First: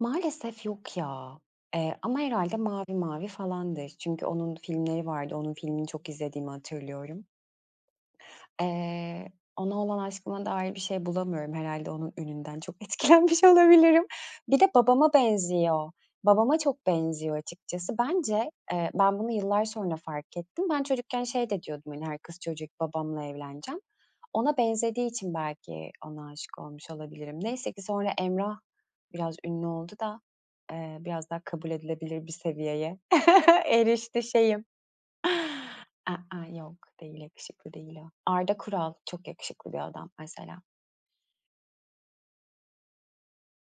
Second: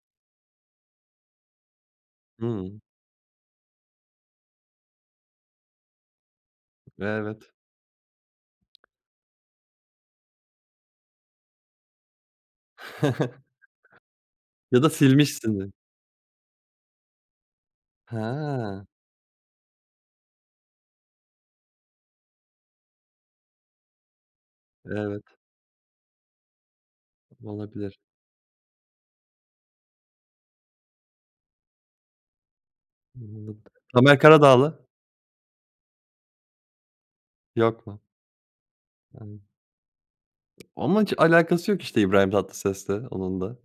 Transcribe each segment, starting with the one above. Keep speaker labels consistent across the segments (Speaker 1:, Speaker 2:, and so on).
Speaker 1: Maalesef yok ya, eee, ama herhâlde
Speaker 2: Hıı.
Speaker 1: Mavi Mavi falandır, çünkü onun filmleri vardı, onun filmini çok izlediğimi hatırlıyorum.
Speaker 2: Evet.
Speaker 1: Eee, ona olan aşkıma dair bir şey bulamıyorum, herhâlde onun ününden, çok etkilenmiş olabilirim. Bir de,
Speaker 2: Ya da
Speaker 1: babama
Speaker 2: silmişsindir.
Speaker 1: benziyor, babama çok benziyor açıkçası. Bence,
Speaker 2: Hee.
Speaker 1: eee, ben bunu yıllar sonra fark ettim. Ben çocukken şey de diyordum, hani, her kız çocuğu gibi, babamla evleneceğim. Ona benzediği
Speaker 2: Evet.
Speaker 1: için, belki ona aşık olmuş olabilirim. Neyse ki,
Speaker 2: Olabilir.
Speaker 1: sonra Emrah biraz ünlü oldu da, eee, biraz daha kabul edilebilir bir seviyeye
Speaker 2: Anladım. Tamer
Speaker 1: erişti şeyim.
Speaker 2: Karadağlı.
Speaker 1: I ıh yok, değil, yakışıklı
Speaker 2: Yok
Speaker 1: değil
Speaker 2: mu?
Speaker 1: o. Arda Kural, çok
Speaker 2: Anladım.
Speaker 1: yakışıklı bir adam mesela.
Speaker 2: Onunla hiç alakası yok işte, İbrahim Tatlıses'le onunla.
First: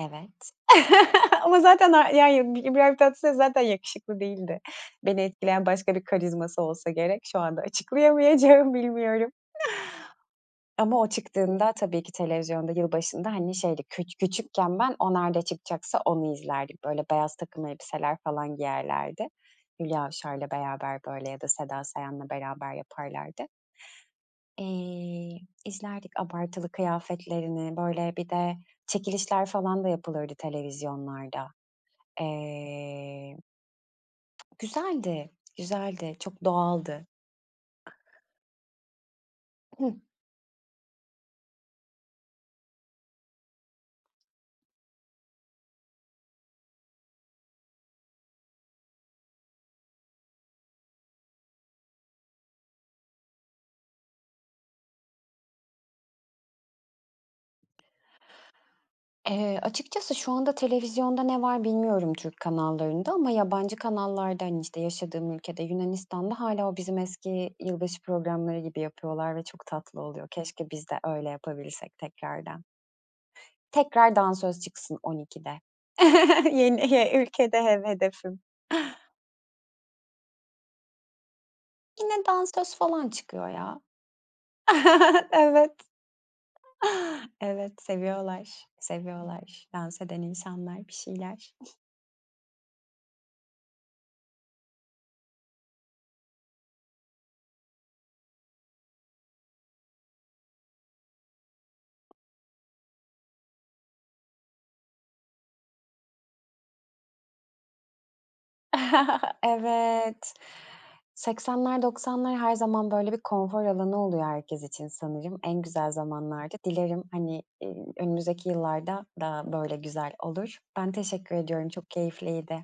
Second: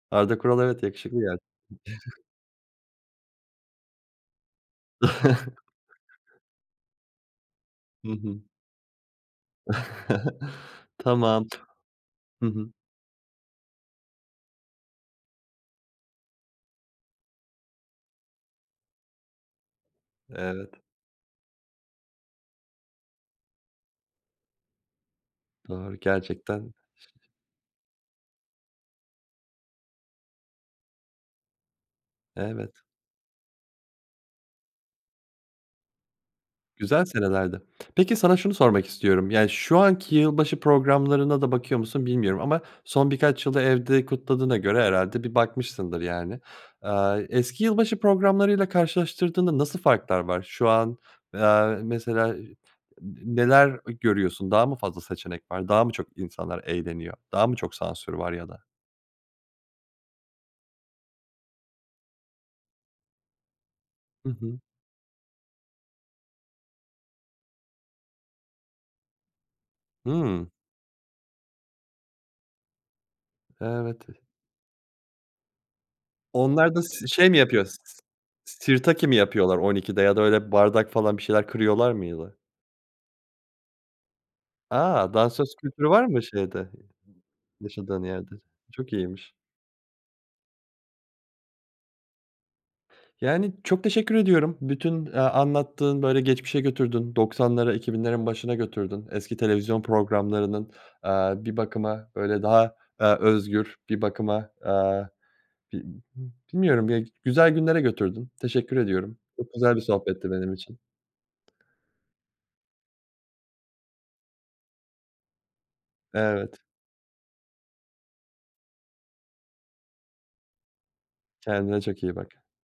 Speaker 1: Evet.
Speaker 2: Arda Kural evet, yakışıklı yani.
Speaker 1: Ama zaten a yani İbrahim Tatlıses zaten yakışıklı değildi. Beni etkileyen, başka bir karizması olsa gerek. Şu anda
Speaker 2: Hı hı.
Speaker 1: açıklayamayacağım bilmiyorum. Ama o
Speaker 2: Tamam.
Speaker 1: çıktığında, tabii ki,
Speaker 2: Hı
Speaker 1: televizyonda
Speaker 2: hı.
Speaker 1: yılbaşında, hani, şeydi küç küçükken, ben o nerede çıkacaksa onu izlerdik, böyle beyaz takım elbiseler falan giyerlerdi. Hülya Avşar'la
Speaker 2: Evet.
Speaker 1: beraber, böyle, ya da Seda Sayan'la beraber yaparlardı. İii,
Speaker 2: Doğru
Speaker 1: izlerdik abartılı
Speaker 2: gerçekten ş
Speaker 1: kıyafetlerini, böyle bir de çekilişler falan da yapılırdı televizyonlarda.
Speaker 2: Evet.
Speaker 1: Eee. Güzeldi, güzeldi, çok
Speaker 2: Güzel
Speaker 1: doğaldı.
Speaker 2: senelerdi. Peki, sana şunu sormak istiyorum, yani, şu
Speaker 1: Hıh.
Speaker 2: anki yılbaşı programlarına da bakıyor musun bilmiyorum ama, son birkaç yılı evde kutladığına göre, herhâlde bir bakmışsındır yani. Aaa, eski yılbaşı programlarıyla karşılaştırdığında nasıl farklar var şu an, aaa, mesela, n n neler, eee, görüyorsun, daha mı fazla seçenek var, daha mı çok insanlar eğleniyor, daha mı çok sansür var ya da?
Speaker 1: Eee, açıkçası şu anda televizyonda ne var bilmiyorum Türk kanallarında, ama yabancı
Speaker 2: Hı
Speaker 1: kanallarda,
Speaker 2: hı.
Speaker 1: hani, işte yaşadığım ülkede, Yunanistan'da hâlâ, o bizim eski yılbaşı programları gibi yapıyorlar ve çok tatlı oluyor,
Speaker 2: Hıı.
Speaker 1: keşke biz de öyle yapabilirsek tekrardan.
Speaker 2: Evet,
Speaker 1: Tekrar
Speaker 2: e
Speaker 1: dansöz çıksın 00.00'de.
Speaker 2: Onlarda
Speaker 1: Yeni
Speaker 2: s
Speaker 1: ye
Speaker 2: şey mi
Speaker 1: ülkede
Speaker 2: yapıyor s
Speaker 1: he
Speaker 2: s
Speaker 1: hedefim.
Speaker 2: sirtaki mi yapıyorlar 00.00'de ya da öyle bardak falan, bir şeyler kırıyorlar mı ya
Speaker 1: Yine
Speaker 2: da?
Speaker 1: dansöz falan çıkıyor ya.
Speaker 2: A! Dansöz
Speaker 1: Evet.
Speaker 2: kültürü var mı şeyde,
Speaker 1: Evet,
Speaker 2: yaşadığın yerde?
Speaker 1: seviyorlar,
Speaker 2: Çok iyiymiş.
Speaker 1: seviyorlar, dans eden insanlar, bir şeyler.
Speaker 2: Yani, çok teşekkür ediyorum, bütün, eee, anlattığın, böyle geçmişe götürdün 90'lara 2000'lerin başına götürdün, eski televizyon programlarının, aaa, bir bakıma, böyle daha, aaa, özgür, bir bakıma, aaa, bi b bilmiyorum ya, g güzel günlere götürdün, teşekkür ediyorum, çok güzel bir sohbetti
Speaker 1: Evet,
Speaker 2: benim için.
Speaker 1: 80'ler 90'lar her zaman, böyle bir konfor alanı oluyor herkes için sanırım, en güzel zamanlardı.
Speaker 2: Evet.
Speaker 1: Dilerim, hani, iii, önümüzdeki yıllarda da, böyle güzel olur. Ben teşekkür ediyorum
Speaker 2: Kendine
Speaker 1: çok
Speaker 2: çok iyi bak.
Speaker 1: keyifliydi.